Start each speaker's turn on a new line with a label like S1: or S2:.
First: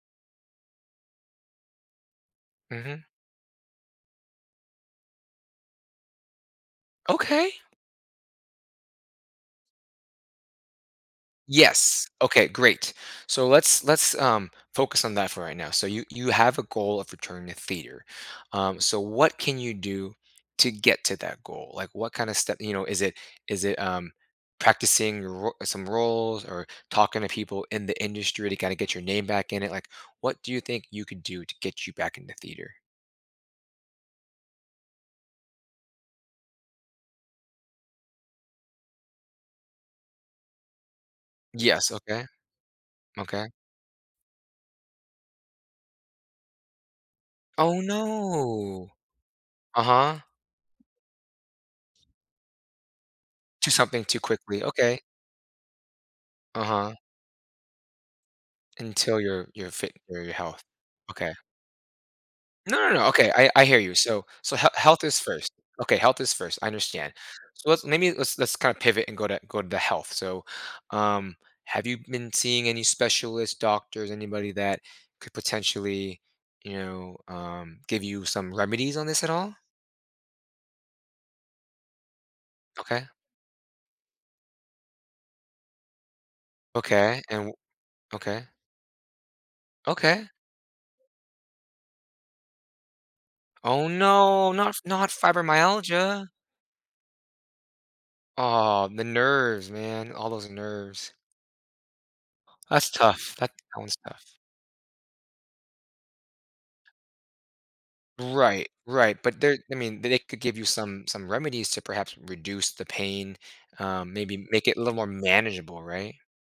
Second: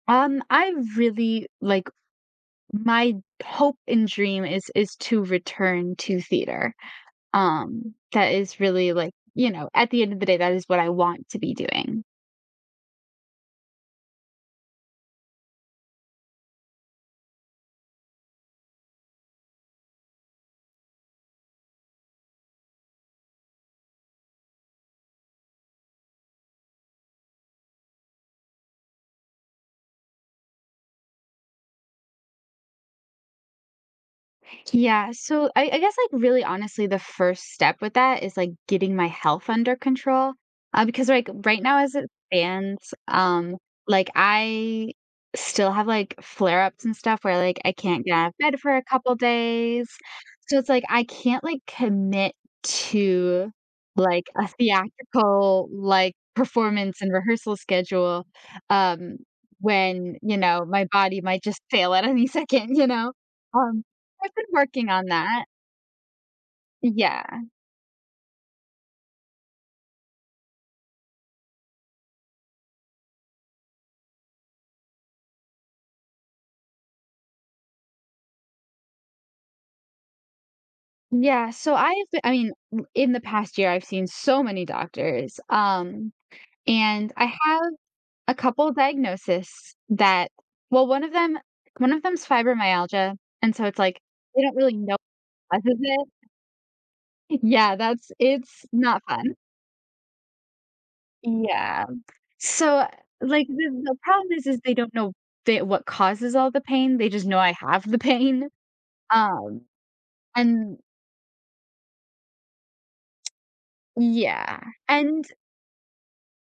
S1: Um, I really, like
S2: Mhm.
S1: my hope and dream is is to return to theater.
S2: Okay.
S1: Um, that is really, like you know, at the end of the day, that is what I want to be doing.
S2: Yes. Okay, great. So, let's let's, um, focus on that for right now. So, you you have a goal of returning to theater, um, so what can you do to get to that goal? Like, what kinda step you know, is it is it, um, practicing ro some roles or talking to people in the industry to kinda get your name back in it? Like, what do you think you could do to get you back in the theater?
S1: Yeah. So, I I guess, like, really honestly, the first step with that is, like, getting my health under control, uh, because, like, right now
S2: Yes,
S1: as it
S2: okay.
S1: stands,
S2: Okay.
S1: um, like, I still have, like, flare ups and stuff where, like, I
S2: Oh,
S1: can't get out of bed for a
S2: no.
S1: couple days.
S2: Uh-huh.
S1: So it's like, I can't, like, commit to,
S2: Do something too
S1: like, a
S2: quickly. Okay.
S1: theatrical, like,
S2: Uh-huh.
S1: performance and rehearsal schedule, um,
S2: Until you're you're fit
S1: when,
S2: for your
S1: you
S2: health.
S1: know, my body
S2: Okay.
S1: might just fail at any second,
S2: No,
S1: you
S2: no, no.
S1: know?
S2: Okay, I I hear
S1: Um,
S2: you. So
S1: I've been
S2: so he
S1: working
S2: health
S1: on
S2: is
S1: that.
S2: first. Okay, health is first, I understand.
S1: Yeah.
S2: So, let's lemme let's let's kinda pivot and go to go to the health. So, um, have you been seeing any specialist, doctors, anybody that could potentially, you know, um, give you some remedies on this at all?
S1: Yeah, so I've I mean, m
S2: Okay.
S1: in the past year, I've seen so many doctors, um, and
S2: Okay,
S1: I
S2: and w
S1: have a
S2: Okay.
S1: couple diagnosis
S2: Okay.
S1: that well, one of them one of them's fibromyalgia, and so it's
S2: Oh,
S1: like, they
S2: no.
S1: don't
S2: Not
S1: really know
S2: not
S1: causes it.
S2: fibromyalgia.
S1: I yeah. That's it's
S2: Aw, the
S1: not fun.
S2: nerves, man. All those nerves.
S1: Yeah. So,
S2: That's tough.
S1: like,
S2: That
S1: the the
S2: sounds
S1: problem
S2: tough.
S1: is is they don't know the what causes all the pain, they just know I have the pain,
S2: Right, right, but there
S1: um,
S2: I mean, th they could give you
S1: and
S2: some some remedies to perhaps reduce the pain, um, maybe
S1: Yeah.
S2: make it a little more
S1: And
S2: manageable, right?